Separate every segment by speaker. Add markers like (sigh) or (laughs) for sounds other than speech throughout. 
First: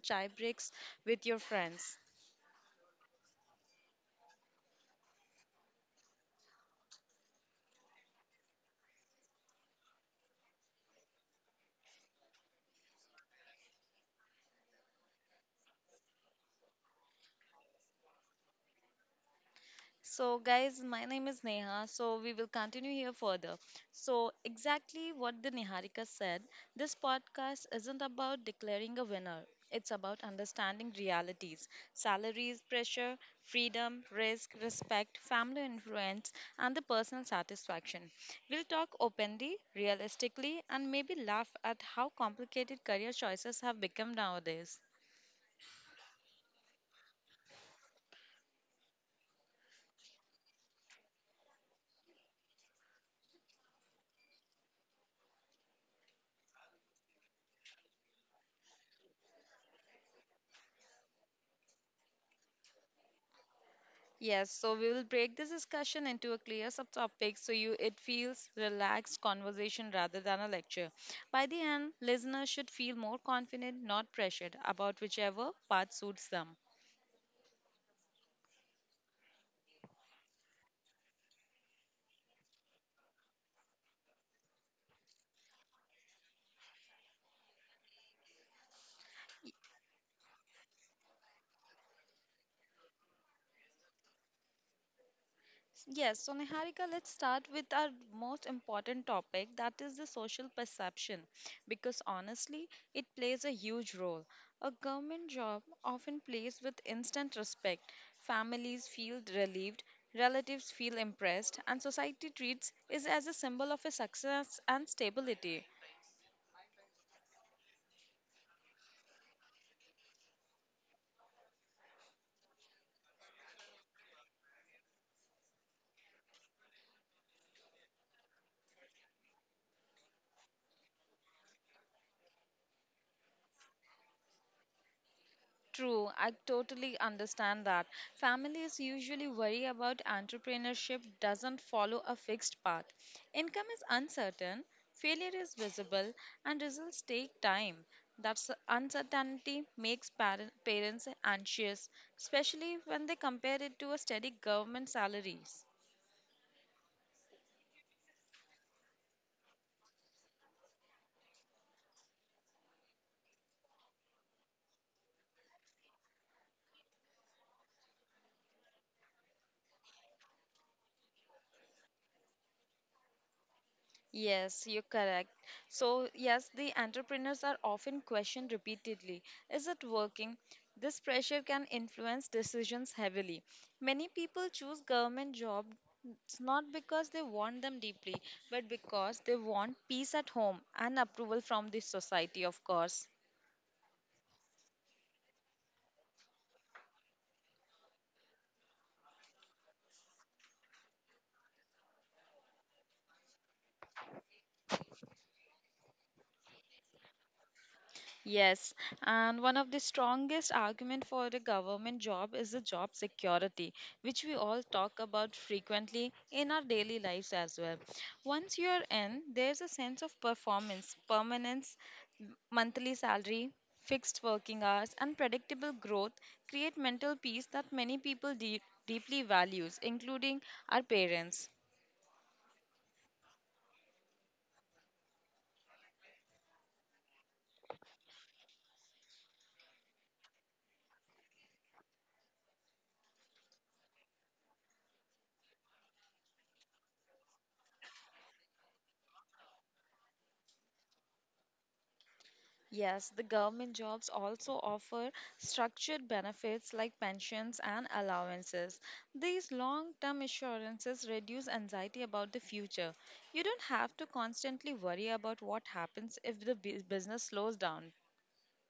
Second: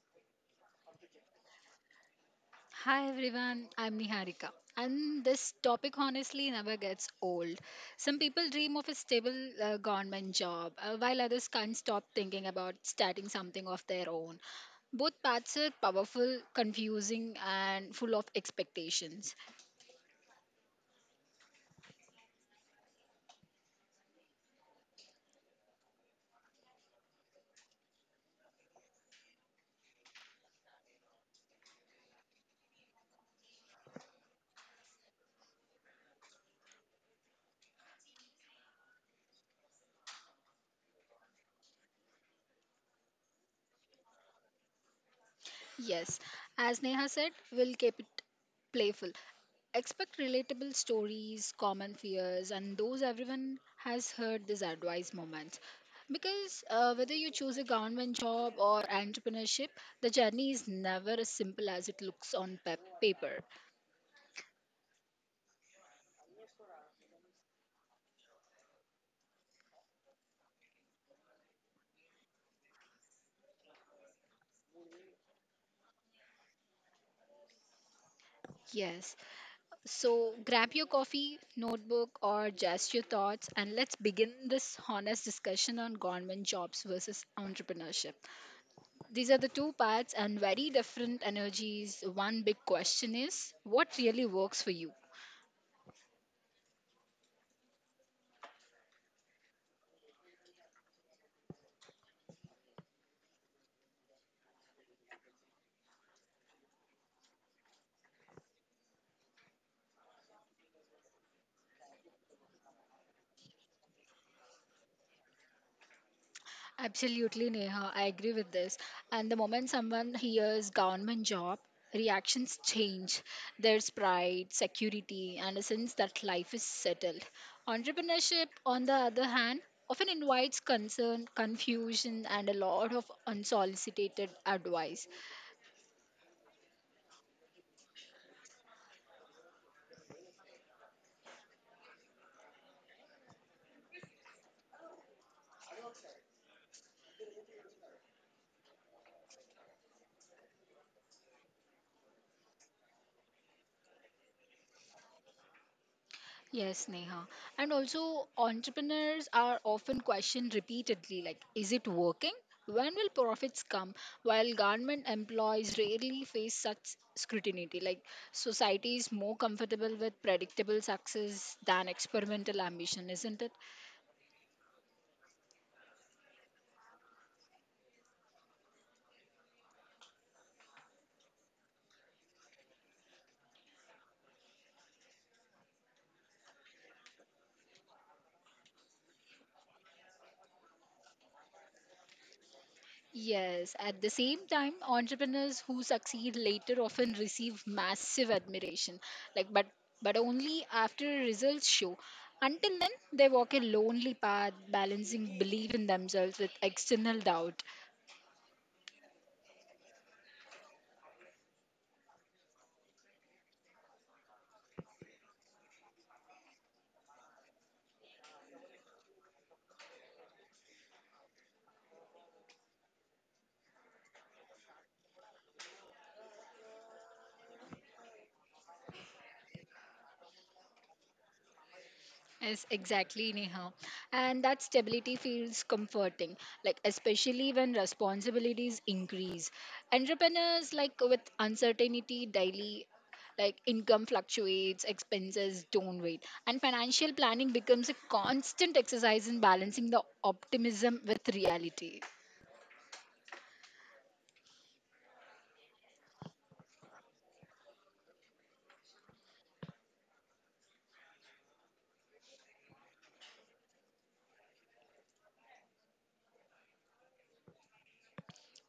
Speaker 1: chai breaks with your friends.
Speaker 2: Hi everyone, I'm Niharika. And this topic honestly never gets old. Some people dream of a stable government job, while others can't stop thinking about starting something of their own. Both paths are powerful, confusing, and full of expectations.
Speaker 1: So, guys, my name is Neha. So, we will continue here further. So, exactly what the Niharika said, this podcast isn't about declaring a winner. It's about understanding realities, salaries, pressure, freedom, risk, respect, family influence, and the personal satisfaction. We'll talk openly, realistically, and maybe laugh at how complicated career choices have become nowadays.
Speaker 2: Yes, as Neha said, we'll keep it playful. Expect relatable stories, common fears, and those everyone has heard this advice moments. Because whether you choose a government job or entrepreneurship, the journey is never as simple as it looks on paper.
Speaker 1: Yes, so we will break this discussion into a clear subtopic so you it feels relaxed conversation rather than a lecture. By the end, listeners should feel more confident, not pressured about whichever part suits them.
Speaker 2: Yes. So grab your coffee, notebook, or just your thoughts, and let's begin this honest discussion on government jobs versus entrepreneurship. These are the two parts and very different energies. One big question is what really works for you?
Speaker 1: Yes, so Niharika, let's start with our most important topic that is the social perception because honestly, it plays a huge role. A government job often plays with instant respect. Families feel relieved, relatives feel impressed, and society treats it as a symbol of a success and stability.
Speaker 2: Absolutely, Neha. I agree with this. And the moment someone hears government job, reactions change. There's pride, security, and a sense that life is settled. Entrepreneurship, on the other hand, often invites concern, confusion, and a lot of unsolicited advice.
Speaker 1: True, I totally understand that. Families usually worry about entrepreneurship doesn't follow a fixed path. Income is uncertain, failure is visible, and results take time. That s- uncertainty makes parents anxious, especially when they compare it to a steady government salaries.
Speaker 2: Yes, Neha. And also, entrepreneurs are often questioned repeatedly like, is it working? When will profits come? While government employees rarely face such scrutiny, like, society is more comfortable with predictable success than experimental ambition, isn't it?
Speaker 1: Yes, you're correct. So, yes, the entrepreneurs are often questioned repeatedly. Is it working? This pressure can influence decisions heavily. Many people choose government jobs not because they want them deeply, but because they want peace at home and approval from the society, of course.
Speaker 2: Yes, at the same time, entrepreneurs who succeed later often receive massive admiration, like but only after results show. Until then, they walk a lonely path, balancing belief in themselves with external doubt.
Speaker 1: Yes, and one of the strongest argument for a government job is the job security, which we all talk about frequently in our daily lives as well. Once you're in, there's a sense of performance, permanence, monthly salary, fixed working hours, and predictable growth create mental peace that many people deep deeply values, including our parents.
Speaker 2: Yes, exactly, Neha. And that stability feels comforting, like especially when responsibilities increase. Entrepreneurs, like with uncertainty daily, like income fluctuates, expenses don't wait, and financial planning becomes a constant exercise in balancing the optimism with reality.
Speaker 1: Yes, the government jobs also offer structured benefits like pensions and allowances. These long term assurances reduce anxiety about the future. You don't have to constantly worry about what happens if the business slows down.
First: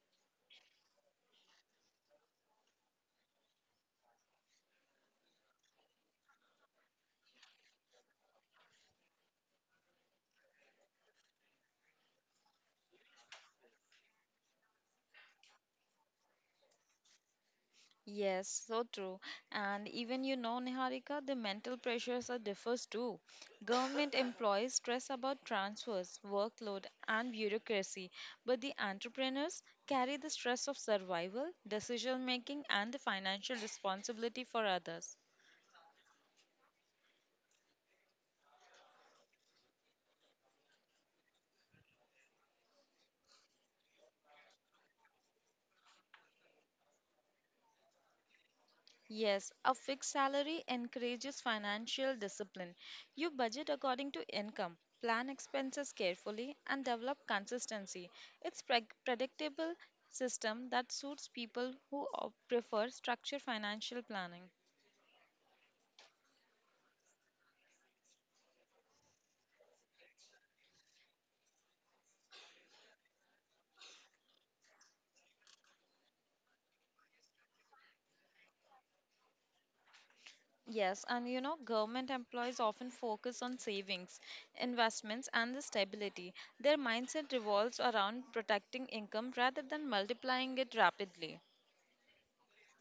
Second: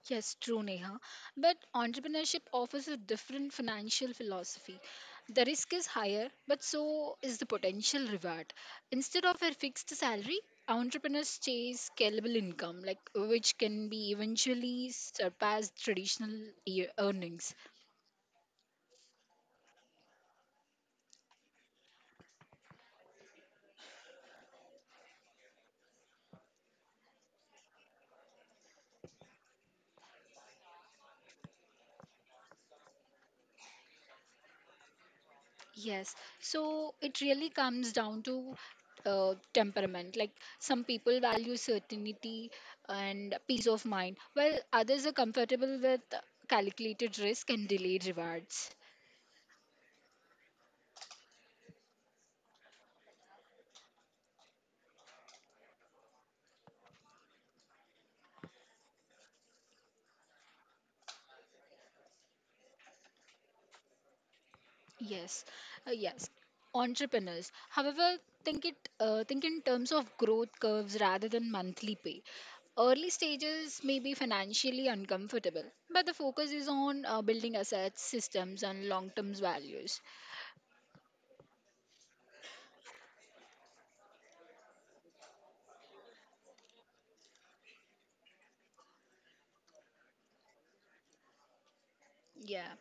Speaker 2: Yes, true, Neha. But entrepreneurship offers a different financial philosophy. The risk is higher, but so is the potential reward. Instead of a fixed salary, entrepreneurs chase scalable income, like which can be eventually surpassed traditional year earnings.
Speaker 1: Yes, so true. And even you know, Niharika, the mental pressures are differs too. Government employees stress about transfers, workload, and bureaucracy, but the entrepreneurs carry the stress of survival, decision making, and the financial responsibility for others.
Speaker 2: Yes, so it really comes down to temperament. Like some people value certainty and peace of mind, while others are comfortable with calculated risk and delayed rewards.
Speaker 1: Yes, a fixed salary encourages financial discipline. You budget according to income, plan expenses carefully, and develop consistency. It's predictable system that suits people who prefer structured financial planning.
Speaker 2: Yes, yes, entrepreneurs. However, think in terms of growth curves rather than monthly pay. Early stages may be financially uncomfortable, but the focus is on building assets, systems, and long-term values.
Speaker 1: Yes, and you know, government employees often focus on savings, investments, and the stability. Their mindset revolves around protecting income rather than multiplying it rapidly.
Speaker 2: Yeah.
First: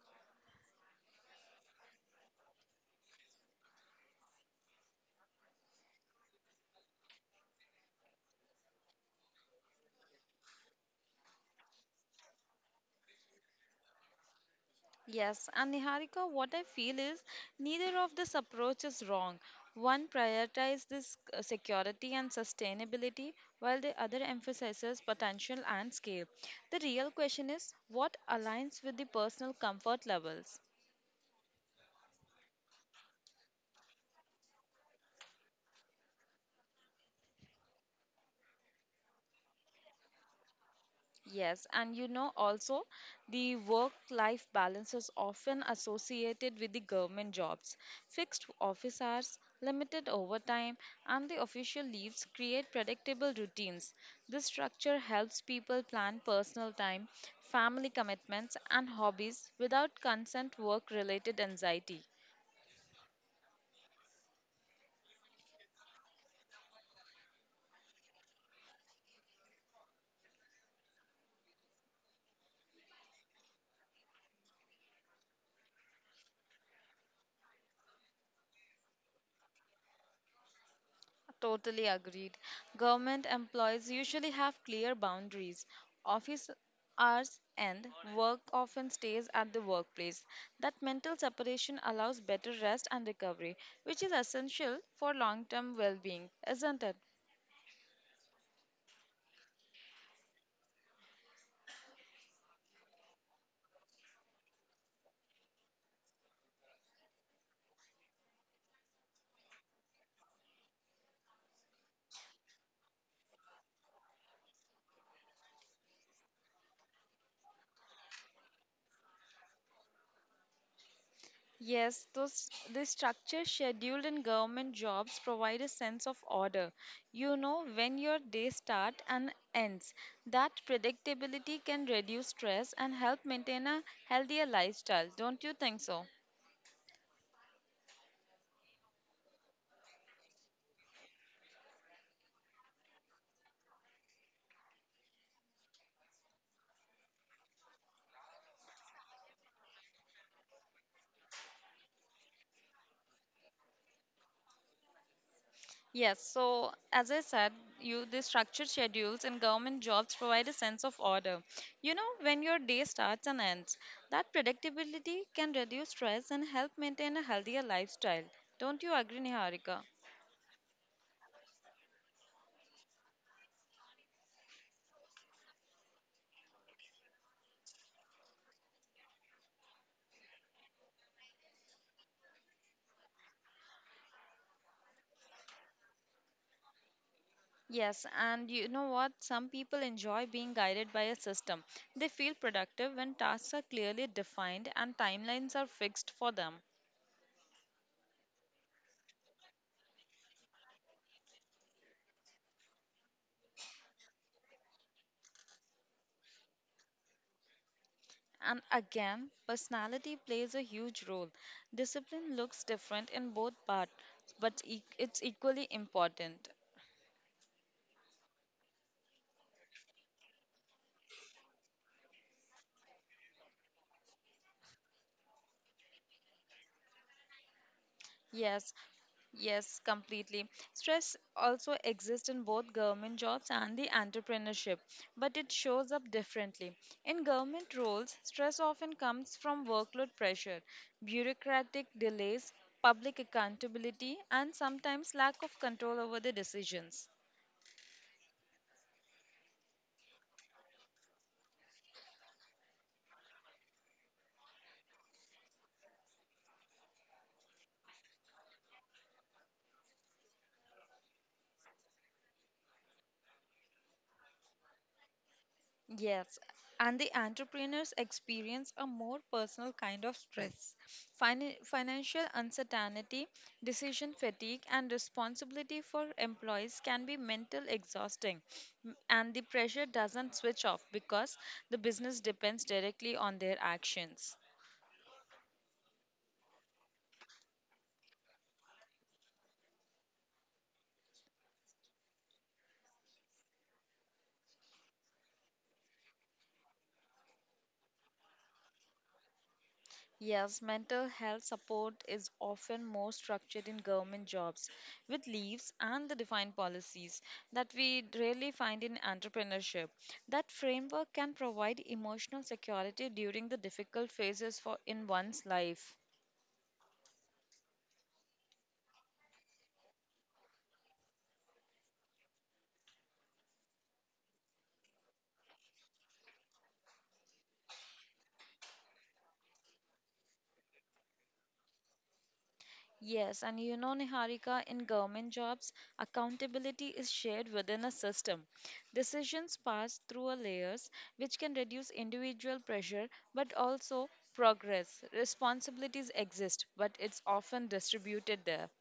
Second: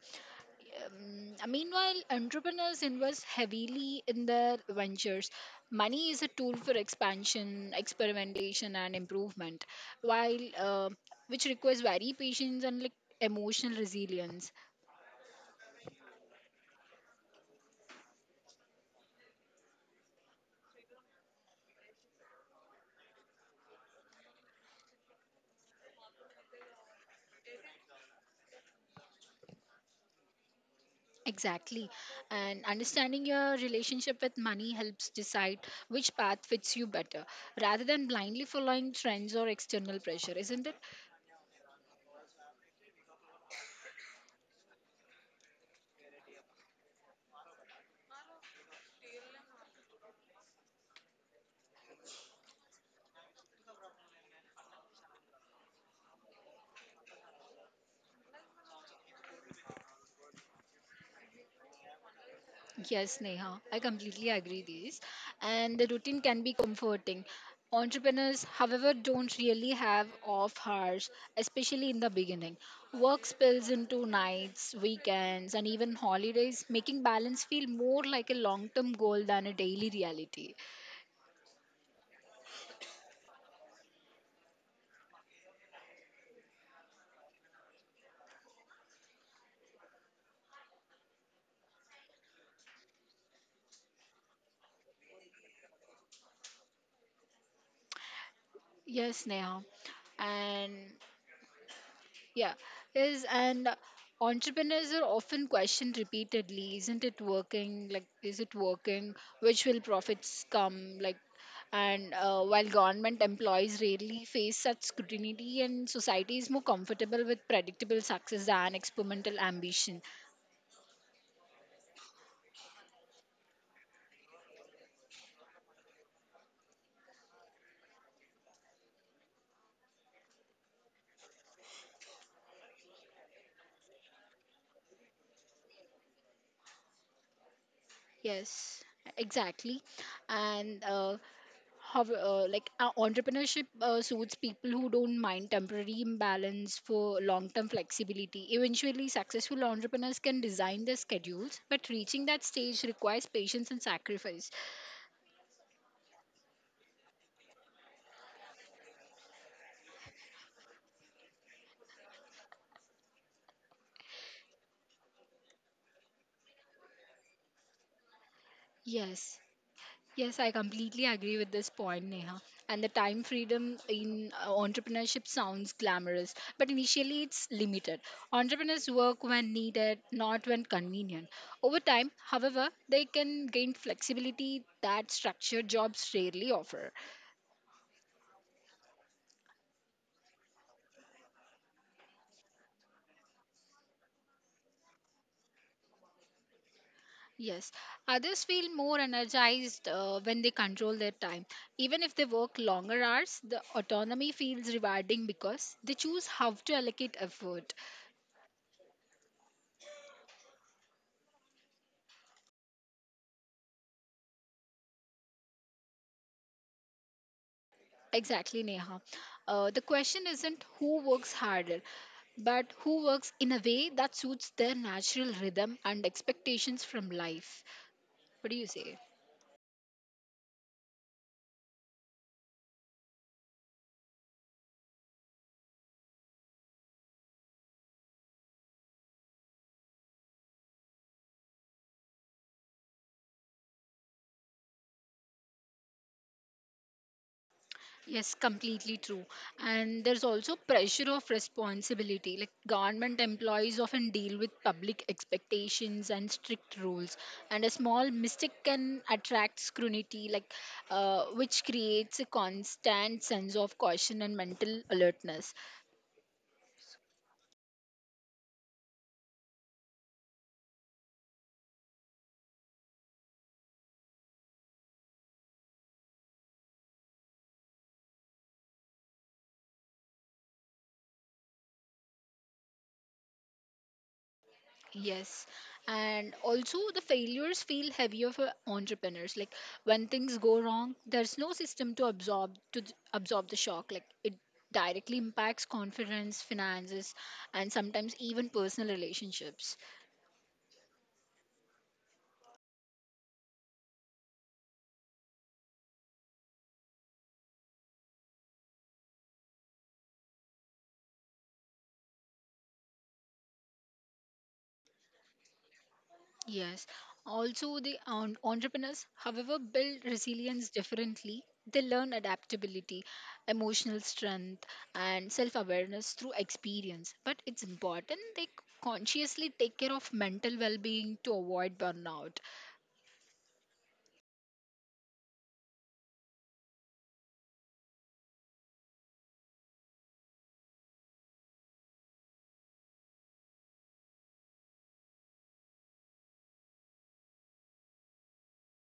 Speaker 2: Meanwhile, entrepreneurs invest heavily in their ventures. Money is a tool for expansion, experimentation, and improvement, while which requires very patience and like emotional resilience.
Speaker 1: Yes, and Niharika, what I feel is neither of this approach is wrong. One prioritizes this security and sustainability, while the other emphasizes potential and scale. The real question is what aligns with the personal comfort levels.
Speaker 2: Exactly, and understanding your relationship with money helps decide which path fits you better, rather than blindly following trends or external pressure, isn't it?
Speaker 1: Yes, and you know also the work-life balance is often associated with the government jobs. Fixed office hours, limited overtime, and the official leaves create predictable routines. This structure helps people plan personal time, family commitments, and hobbies without constant work-related anxiety.
Speaker 2: Yes, Neha, I completely agree this, and the routine can be comforting. Entrepreneurs, however, don't really have off hours, especially in the beginning. Work spills into nights, weekends, and even holidays, making balance feel more like a long term goal than a daily reality.
Speaker 1: Totally agreed. Government employees usually have clear boundaries. Office hours end, work often stays at the workplace. That mental separation allows better rest and recovery, which is essential for long term well being, isn't it?
Speaker 2: Yes, Neha. And Yeah, is and entrepreneurs are often questioned repeatedly, isn't it working? Like, is it working? Which will profits come? Like, and while government employees rarely face such scrutiny, and society is more comfortable with predictable success than experimental ambition.
Speaker 1: Yes, those the structure scheduled in government jobs provide a sense of order. You know when your day start and ends. That predictability can reduce stress and help maintain a healthier lifestyle. Don't you think so?
Speaker 2: Yes, exactly. And how, like entrepreneurship suits people who don't mind temporary imbalance for long term flexibility. Eventually, successful entrepreneurs can design their schedules, but reaching that stage requires patience and sacrifice.
Speaker 1: Yes, so as I said, you the structured schedules in government jobs provide a sense of order. You know when your day starts and ends. That predictability can reduce stress and help maintain a healthier lifestyle. Don't you agree,
Speaker 2: Yes,
Speaker 1: Niharika?
Speaker 2: Yes, I completely agree with this point, Neha. And the time freedom in entrepreneurship sounds glamorous, but initially it's limited. Entrepreneurs work when needed, not when convenient. Over time, however, they can gain flexibility that structured jobs rarely offer.
Speaker 1: Yes, and you know what? Some people enjoy being guided by a system. They feel productive when tasks are clearly defined and timelines are fixed for them.
Speaker 2: Yes, others feel more energized when they control their time. Even if they work longer hours, the autonomy feels rewarding because they choose how to allocate effort.
Speaker 1: And again, personality plays a huge role. Discipline looks different in both parts, but it's equally important.
Speaker 2: Exactly, Neha. The question isn't who works harder, but who works in a way that suits their natural rhythm and expectations from life. What do you
Speaker 1: Yes,
Speaker 2: say?
Speaker 1: yes, completely. Stress also exists in both government jobs and the entrepreneurship, but it shows up differently. In government roles, stress often comes from workload pressure, bureaucratic delays, public accountability, and sometimes lack of control over the decisions.
Speaker 2: Yes, completely true. And there's also pressure of responsibility. Like government employees often deal with public expectations and strict rules, and a small mistake can attract scrutiny, like which creates a constant sense of caution and mental alertness.
Speaker 1: Yes, and the entrepreneurs experience a more personal kind of stress. Financial uncertainty, decision fatigue, and responsibility for employees can be mental exhausting. And the pressure doesn't switch off because the business depends directly on their actions.
Speaker 2: Yes, and also the failures feel heavier for entrepreneurs. Like when things go wrong, there's no system to absorb the shock. Like it directly impacts confidence, finances, and sometimes even personal relationships.
Speaker 1: Yes, mental health support is often more structured in government jobs with leaves and the defined policies that we rarely find in entrepreneurship. That framework can provide emotional security during the difficult phases for in one's life.
Speaker 2: Yes. Also, the entrepreneurs, however, build resilience differently. They learn adaptability, emotional strength, and self awareness through experience. But it's important they consciously take care of mental well being to avoid burnout.
Speaker 1: Yes, and you know, Niharika, in government jobs, accountability is shared within a system. Decisions pass through a layers, which can reduce individual pressure but also progress. Responsibilities exist, but it's often distributed there.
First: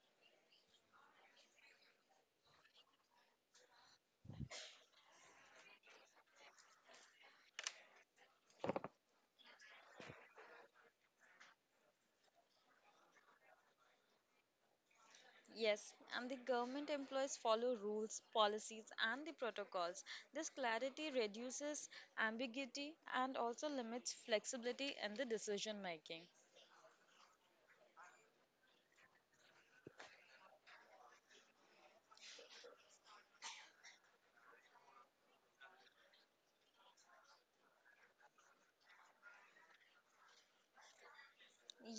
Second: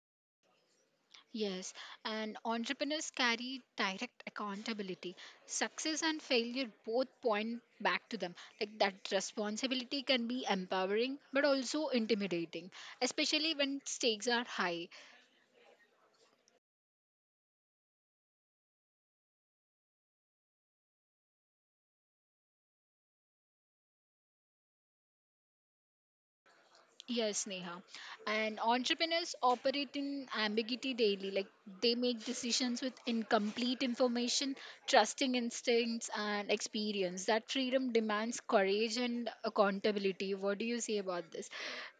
Speaker 2: Yes, and entrepreneurs carry direct accountability. Success and failure both point back to them. Like that responsibility can be empowering but also intimidating, especially when stakes are high.
Speaker 1: Yes, and the government employees follow rules, policies, and the protocols. This clarity reduces ambiguity and also limits flexibility in the decision making.
Speaker 2: Yes, Neha. And entrepreneurs operate in ambiguity daily. Like they make decisions with incomplete information, trusting instincts, and experience. That freedom demands courage and accountability. What do you say about this?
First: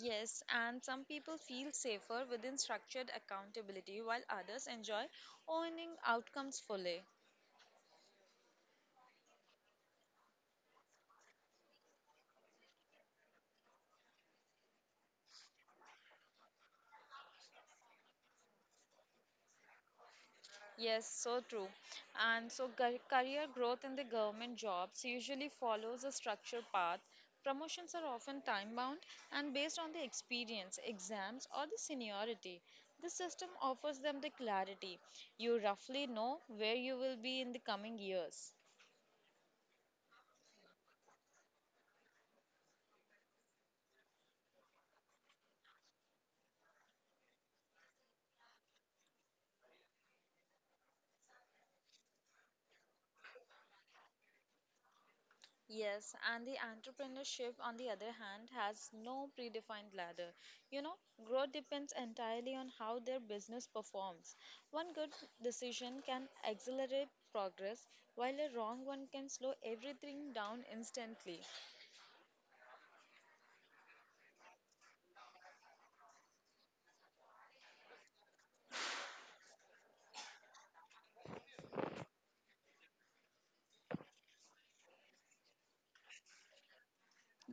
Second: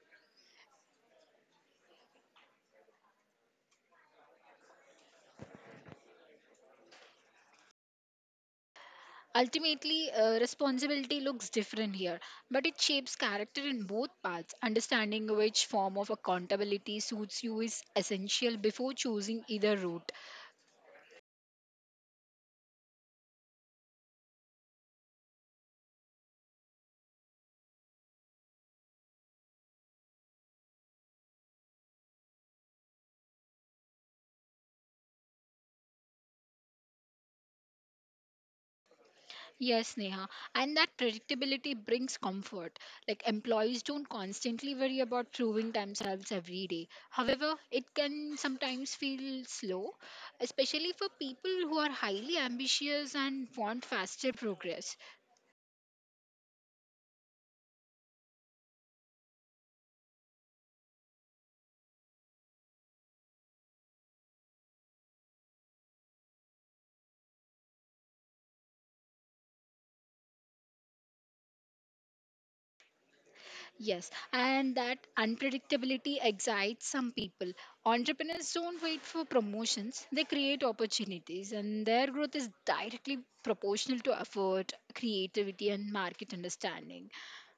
Speaker 1: Yes, and some people feel safer within structured accountability while others enjoy owning outcomes fully.
Speaker 2: Ultimately, responsibility looks different here, but it shapes character in both paths. Understanding which form of accountability suits you is essential before choosing either route.
Speaker 1: Yes, so true. And so, career growth in the government jobs usually follows a structured path. Promotions are often time bound and based on the experience, exams, or the seniority. This system offers them the clarity. You roughly know where you will be in the coming years.
Speaker 2: Yes, Neha. And that predictability brings comfort. Like employees don't constantly worry about proving themselves every day. However, it can sometimes feel slow, especially for people who are highly ambitious and want faster progress.
Speaker 1: Yes, and the entrepreneurship, on the other hand, has no predefined ladder. You know, growth depends entirely on how their business performs. One good decision can accelerate progress, while a wrong one can slow everything down instantly.
Speaker 2: Yes, and that unpredictability excites some people. Entrepreneurs don't wait for promotions, they create opportunities, and their growth is directly proportional to effort, creativity, and market understanding.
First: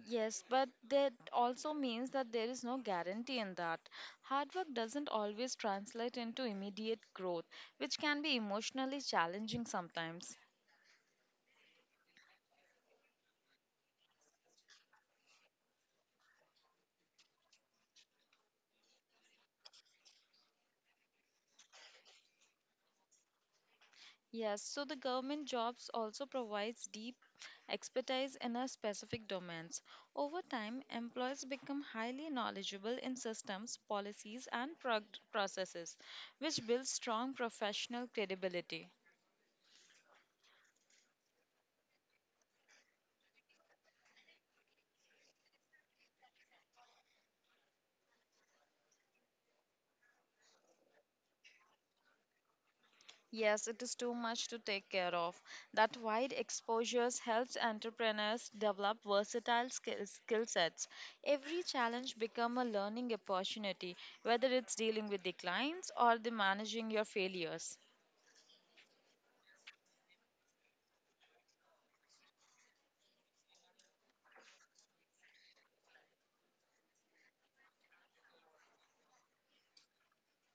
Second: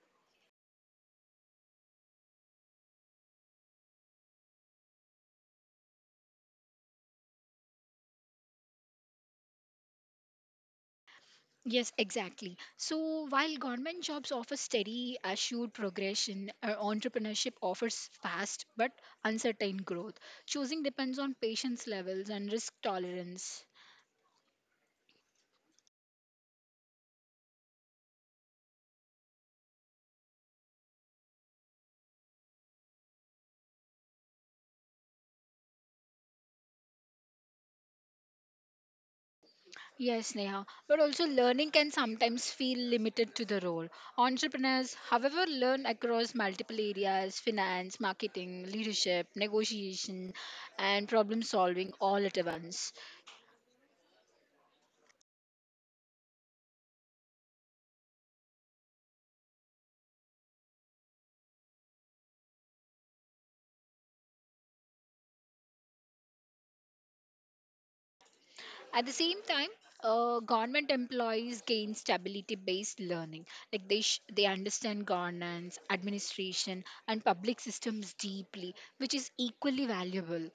Speaker 1: Yes, but that also means that there is no guarantee in that. Hard work doesn't always translate into immediate growth, which can be emotionally challenging sometimes.
Speaker 2: Yes, exactly. So while government jobs offer steady, assured progression, entrepreneurship offers fast but uncertain growth. Choosing depends on patience levels and risk tolerance.
Speaker 1: Yes, so the government jobs also provides deep expertise in a specific domains. Over time, employees become highly knowledgeable in systems, policies and processes, which builds strong professional credibility.
Speaker 2: Yes, Neha. But also, learning can sometimes feel limited to the role. Entrepreneurs, however, learn across multiple areas finance, marketing, leadership, negotiation, and problem solving all at once.
Speaker 1: Yes, it is too much to take care of. That wide exposures helps entrepreneurs develop versatile skill sets. Every challenge become a learning opportunity, whether it's dealing with the clients or the managing your failures.
Speaker 2: At the same time, government employees gain stability-based learning. Like they understand governance, administration, and public systems deeply, which is equally valuable.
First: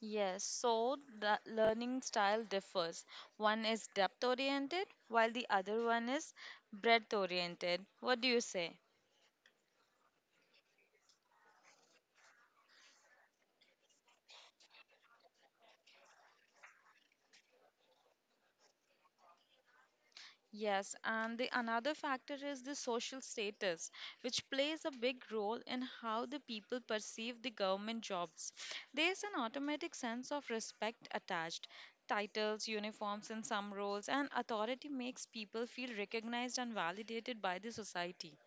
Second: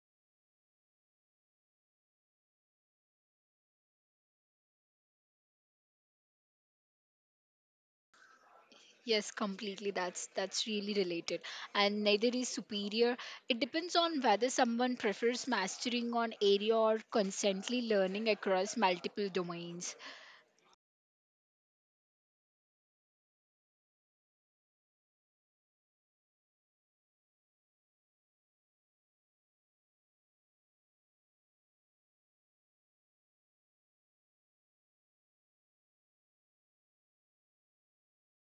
Speaker 1: Yes, so the learning style differs. One is depth oriented, while the other one is breadth oriented. What do you say?
Speaker 2: Yes, completely. That's really related. And neither is superior. It depends on whether someone prefers mastering on area or constantly learning across multiple domains.
Speaker 1: Yes, and the another factor is the social status, which plays a big role in how the people perceive the government jobs. There's an automatic sense of respect attached. Titles, uniforms in some roles, and authority makes people feel recognized and validated by the society.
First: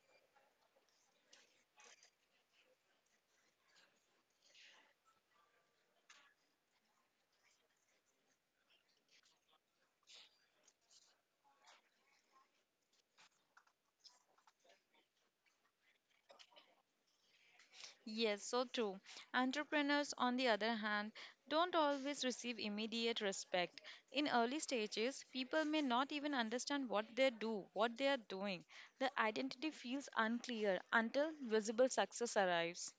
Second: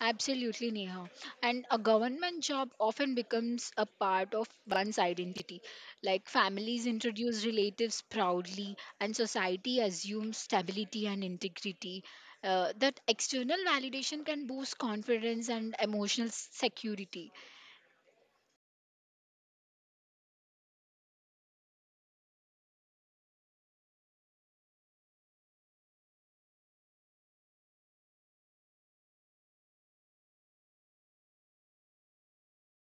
Speaker 2: Absolutely, Neha. And a government job often becomes a part of one's identity. Like families introduce relatives proudly, and society assumes stability and integrity. That external validation can boost confidence and emotional security.
Speaker 1: Yes, so true. Entrepreneurs, on the other hand, don't always receive immediate respect. In early stages, people may not even understand what they do, what they are doing. The identity feels unclear until visible success arrives.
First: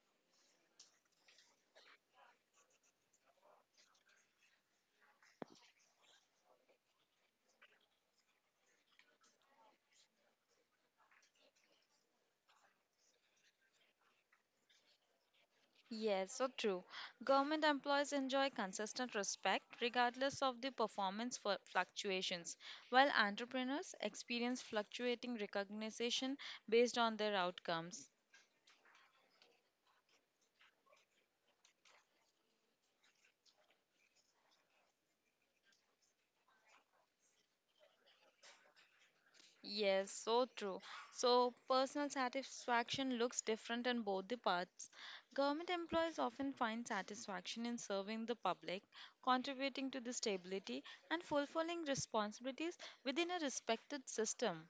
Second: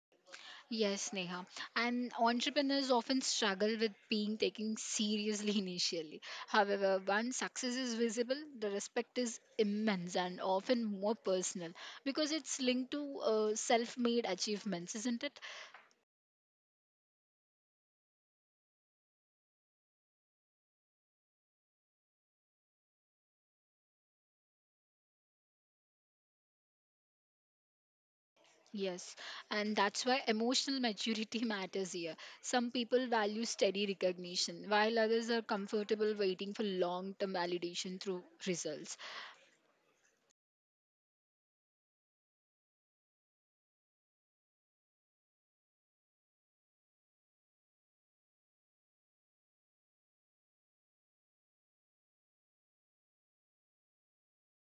Speaker 2: Yes, Neha. And entrepreneurs often struggle with being taken seriously (laughs) initially. However, once success is visible, the respect is immense and often more personal because it's linked to self made achievements, isn't it?
Speaker 1: Yes, so true. Government employees enjoy consistent respect regardless of the performance fluctuations, while entrepreneurs experience fluctuating recognition based on their outcomes.
Speaker 2: Yes. And that's why emotional maturity (laughs) matters here. Some people value steady recognition, while others are comfortable waiting for long term validation through results.
Speaker 1: Yes, so true. So, personal satisfaction looks different in both the parts. Government employees often find satisfaction in serving the public, contributing to the stability, and fulfilling responsibilities within a respected system.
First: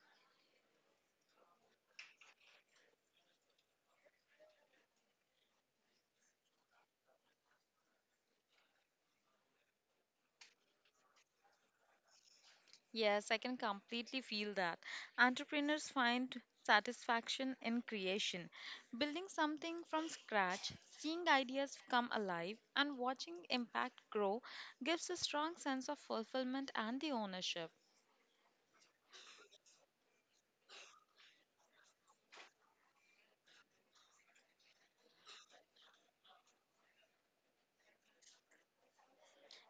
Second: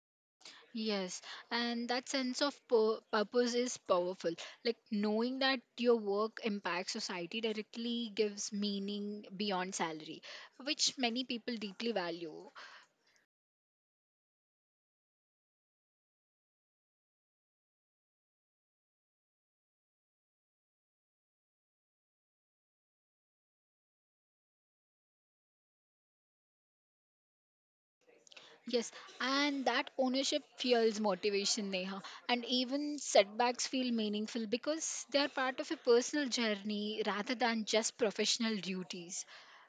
Speaker 2: Yes, and that sense of purpose is powerful. Like knowing that your work impacts society directly gives meaning beyond salary, which many people deeply value.
Speaker 1: Yes, I can completely feel that. Entrepreneurs find satisfaction in creation, building something from scratch, seeing ideas come alive, and watching impact grow gives a strong sense of fulfillment and the ownership.
Speaker 2: Yes, and that ownership fuels motivation, Neha. And even setbacks feel meaningful because they are part of a personal journey rather than just professional duties.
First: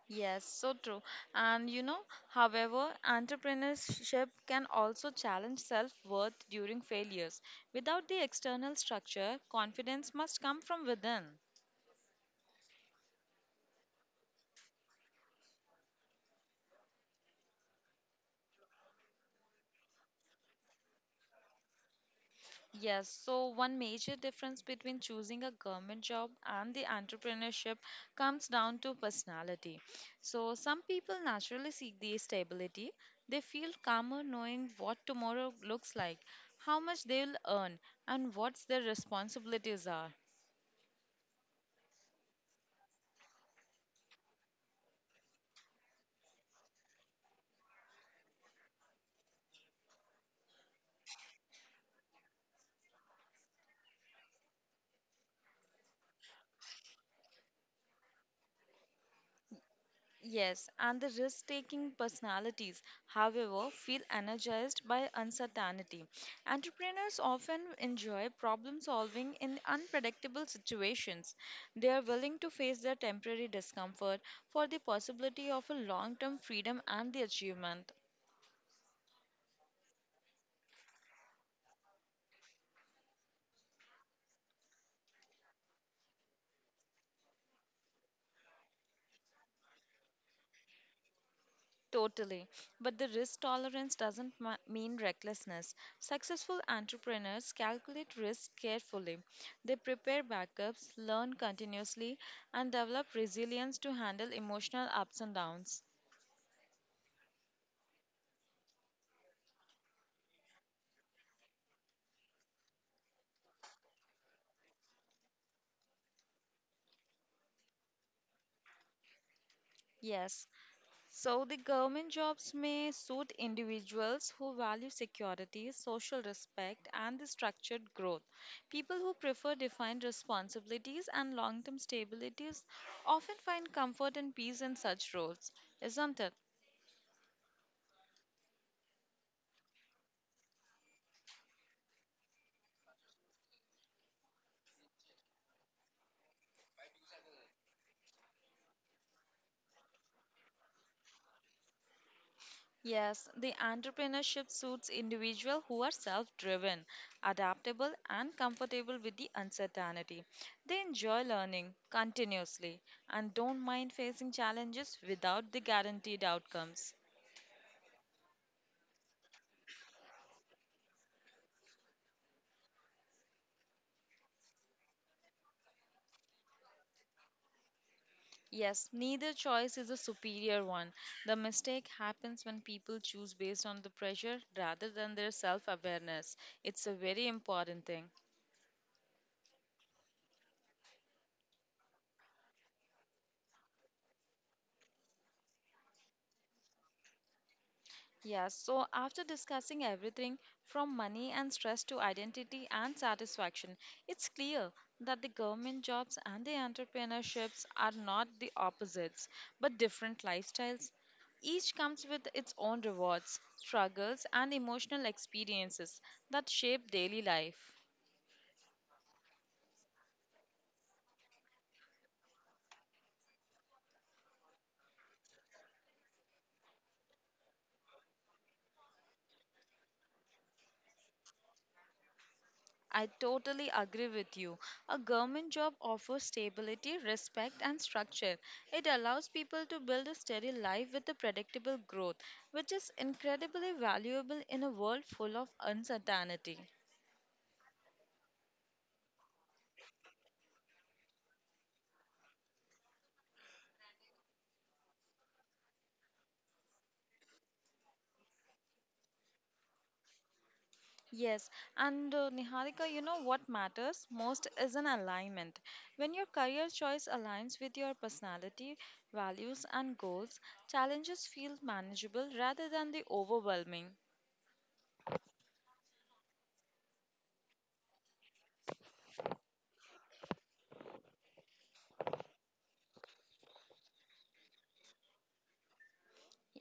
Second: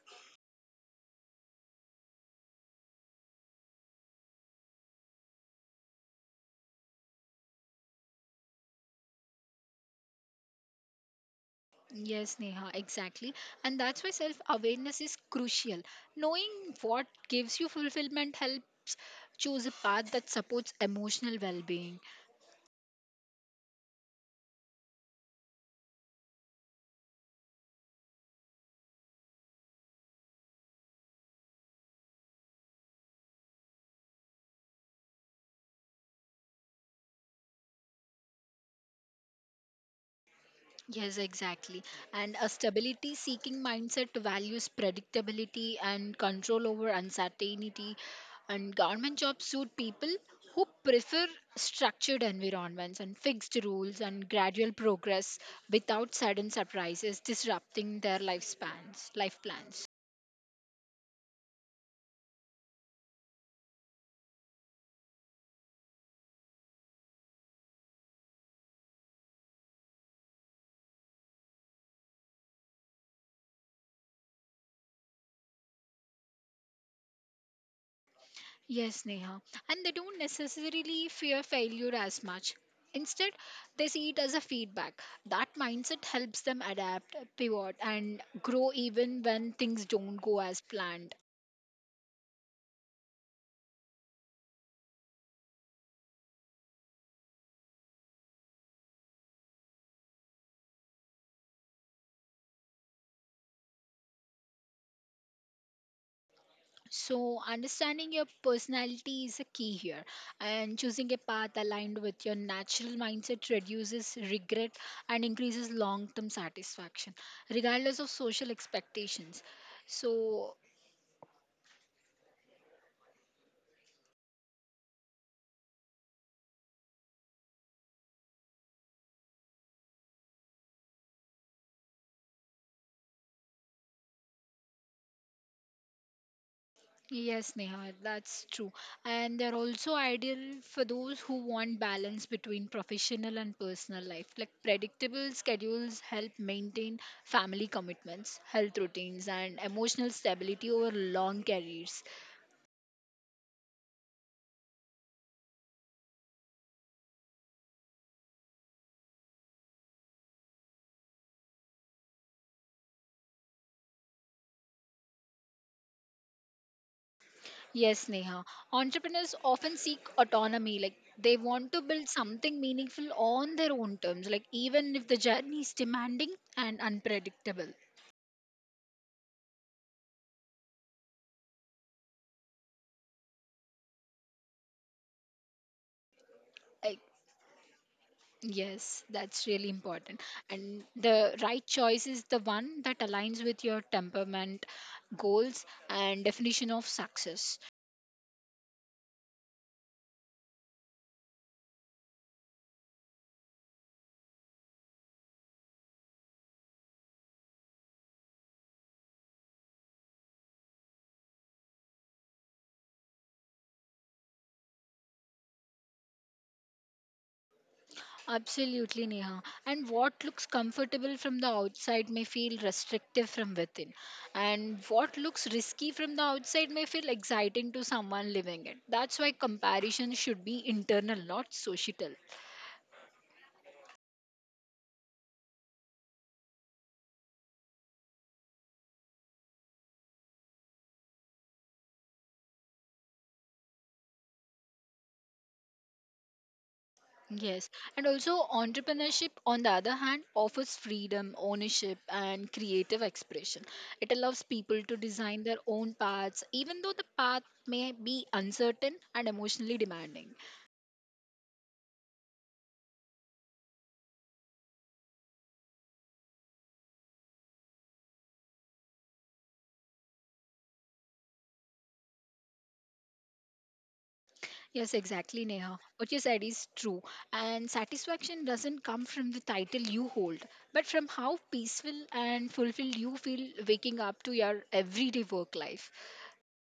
Speaker 1: Yes, so true. And you know, however, entrepreneurship can also challenge self worth during failures. Without the external structure, confidence must come from within.
Speaker 2: Yes, Neha, exactly. And that's why self awareness is crucial. Knowing what gives you fulfillment helps choose a path that supports emotional well being.
Speaker 1: Yes, so one major difference between choosing a government job and the entrepreneurship comes down to personality. So, some people naturally seek the stability. They feel calmer knowing what tomorrow looks like, how much they'll earn, and what their responsibilities are.
Speaker 2: Yes, exactly. And a stability seeking mindset values predictability and control over uncertainty. And government jobs suit people who prefer structured environments and fixed rules and gradual progress without sudden surprises disrupting their lifespans, life plans.
Speaker 1: Yes, and the risk-taking personalities, however, feel energized by uncertainty. Entrepreneurs often enjoy problem-solving in unpredictable situations. They are willing to face their temporary discomfort for the possibility of a long-term freedom and the achievement.
Speaker 2: Yes, Neha. And they don't necessarily fear failure as much. Instead, they see it as a feedback. That mindset helps them adapt, pivot, and grow even when things don't go as planned.
Speaker 1: Totally. But the risk tolerance doesn't mean recklessness. Successful entrepreneurs calculate risk carefully. They prepare backups, learn continuously, and develop resilience to handle emotional ups and downs.
Speaker 2: So, understanding your personality is a key here, and choosing a path aligned with your natural mindset reduces regret and increases long term satisfaction, regardless of social expectations.
Speaker 1: Yes,
Speaker 2: So,
Speaker 1: so the government jobs may suit individuals who value security, social respect, and the structured growth. People who prefer defined responsibilities and long term stabilities often find comfort and peace in such roles, isn't it?
Speaker 2: yes, Neha, that's true. And they're also ideal for those who want balance between professional and personal life. Like predictable schedules help maintain family commitments, health routines, and emotional stability over long careers.
Speaker 1: Yes, the entrepreneurship suits individuals who are self driven, adaptable, and comfortable with the uncertainty. They enjoy learning continuously and don't mind facing challenges without the guaranteed outcomes.
Speaker 2: Yes, Neha. Entrepreneurs often seek autonomy, like they want to build something meaningful on their own terms, like even if the journey is demanding and unpredictable.
Speaker 1: Yes, neither choice is a superior one. The mistake happens when people choose based on the pressure rather than their self awareness. It's a
Speaker 2: Like,
Speaker 1: very important thing.
Speaker 2: yes, that's really important. And the right choice is the one that aligns with your temperament, goals, and definition of success.
Speaker 1: Yes, so after discussing everything from money and stress to identity and satisfaction, it's clear that the government jobs and the entrepreneurships are not the opposites but different lifestyles. Each comes with its own rewards, struggles, and emotional experiences that shape daily life.
Speaker 2: Absolutely, Neha. And what looks comfortable from the outside may feel restrictive from within. And what looks risky from the outside may feel exciting to someone living it. That's why comparison should be internal, not societal.
Speaker 1: I totally agree with you. A government job offers stability, respect, and structure. It allows people to build a steady life with a predictable growth, which is incredibly valuable in a world full of uncertainty.
Speaker 2: Yes, and also entrepreneurship, on the other hand, offers freedom, ownership, and creative expression. It allows people to design their own paths, even though the path may be uncertain and emotionally demanding.
Speaker 1: Yes, and Niharika, you know what matters most is an alignment. When your career choice aligns with your personality, values, and goals, challenges feel manageable rather than the overwhelming.
Speaker 2: Yes, exactly, Neha. What you said is true. And satisfaction doesn't come from the title you hold, but from how peaceful and fulfilled you feel waking up to your everyday work life.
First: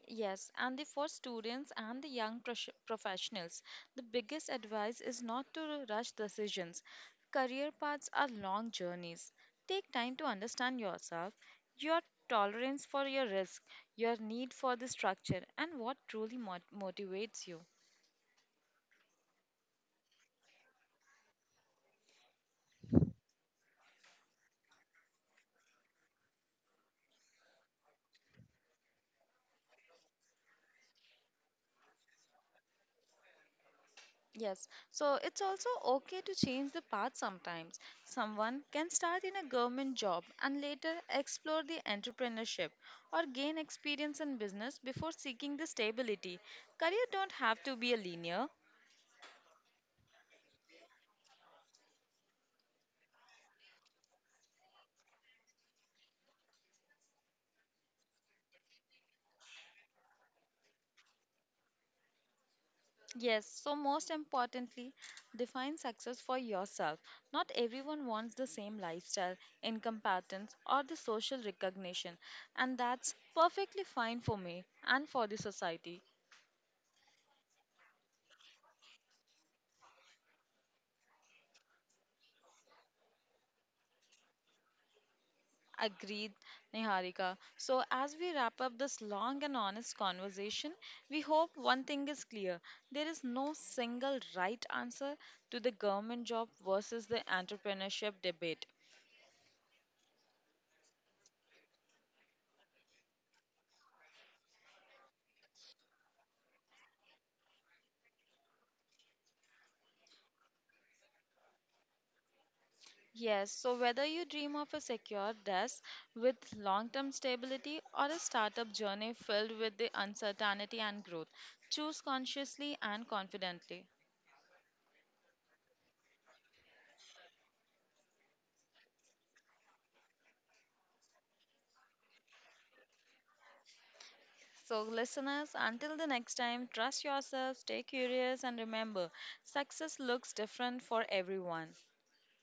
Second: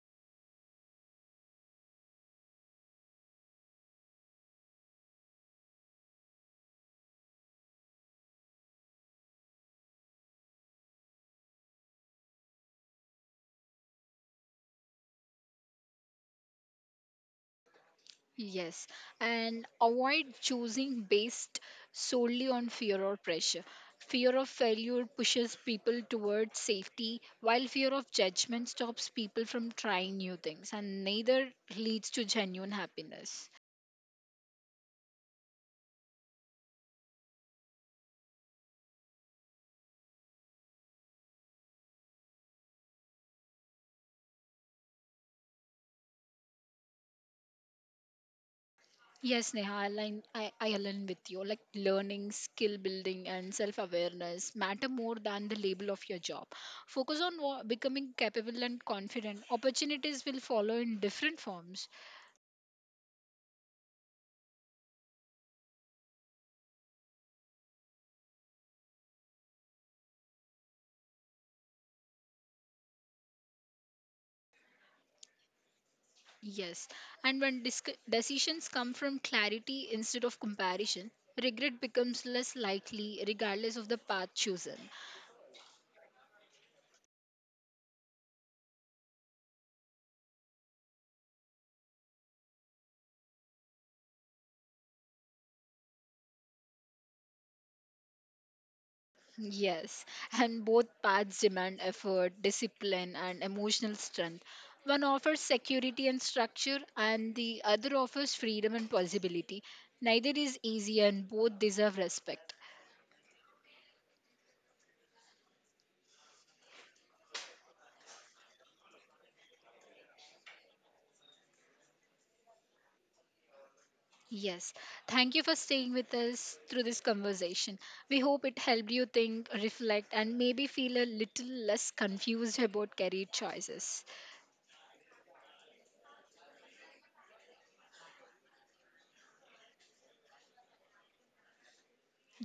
Speaker 1: Yes, and the, for students and the young professionals, the biggest advice is not to rush decisions. Career paths are long journeys. Take time to understand yourself, your tolerance for your risk, your need for the structure, and what truly motivates you.
Speaker 2: Yes, and avoid choosing based solely on fear or pressure. Fear of failure pushes people towards safety, while fear of judgment stops people from trying new things, and neither leads to genuine happiness.
Speaker 1: Yes, so it's also okay to change the path sometimes. Someone can start in a government job and later explore the entrepreneurship or gain experience in business before seeking the stability. Career don't have to be a linear.
Speaker 2: Yes, Neha, I align with you. Like learning, skill building, and self awareness matter more than the label of your job. Focus on becoming capable and confident. Opportunities will follow in different forms.
Speaker 1: Yes, so most importantly, define success for yourself. Not everyone wants the same lifestyle, income patterns, or the social recognition, and that's perfectly fine for me and for the society.
Speaker 2: Yes, and when decisions come from clarity instead of comparison, regret becomes less likely regardless of the path chosen.
Speaker 1: Agreed, Niharika. So, as we wrap up this long and honest conversation, we hope one thing is clear there is no single right answer to the government job versus the entrepreneurship debate.
Speaker 2: Yes, and both paths demand effort, discipline, and emotional strength. One offers security and structure, and the other offers freedom and possibility. Neither is easy, and both deserve respect.
Speaker 1: Yes, so whether you dream of a secure desk with long term stability or a startup journey filled with the uncertainty and growth, choose consciously and confidently.
Speaker 2: Yes. Thank you for staying with us through this conversation. We hope it helped you think, reflect, and maybe feel a little less confused about career choices.
Speaker 1: So, listeners, until the next time, trust yourself, stay curious, and remember success looks different for everyone.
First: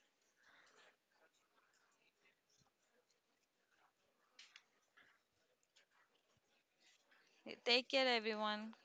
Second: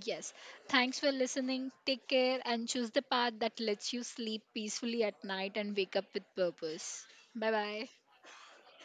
Speaker 2: Yes. Thanks for listening. Take care and choose the path that lets you sleep peacefully at night and wake up with purpose. Bye
Speaker 1: Take
Speaker 2: bye.
Speaker 1: care, everyone.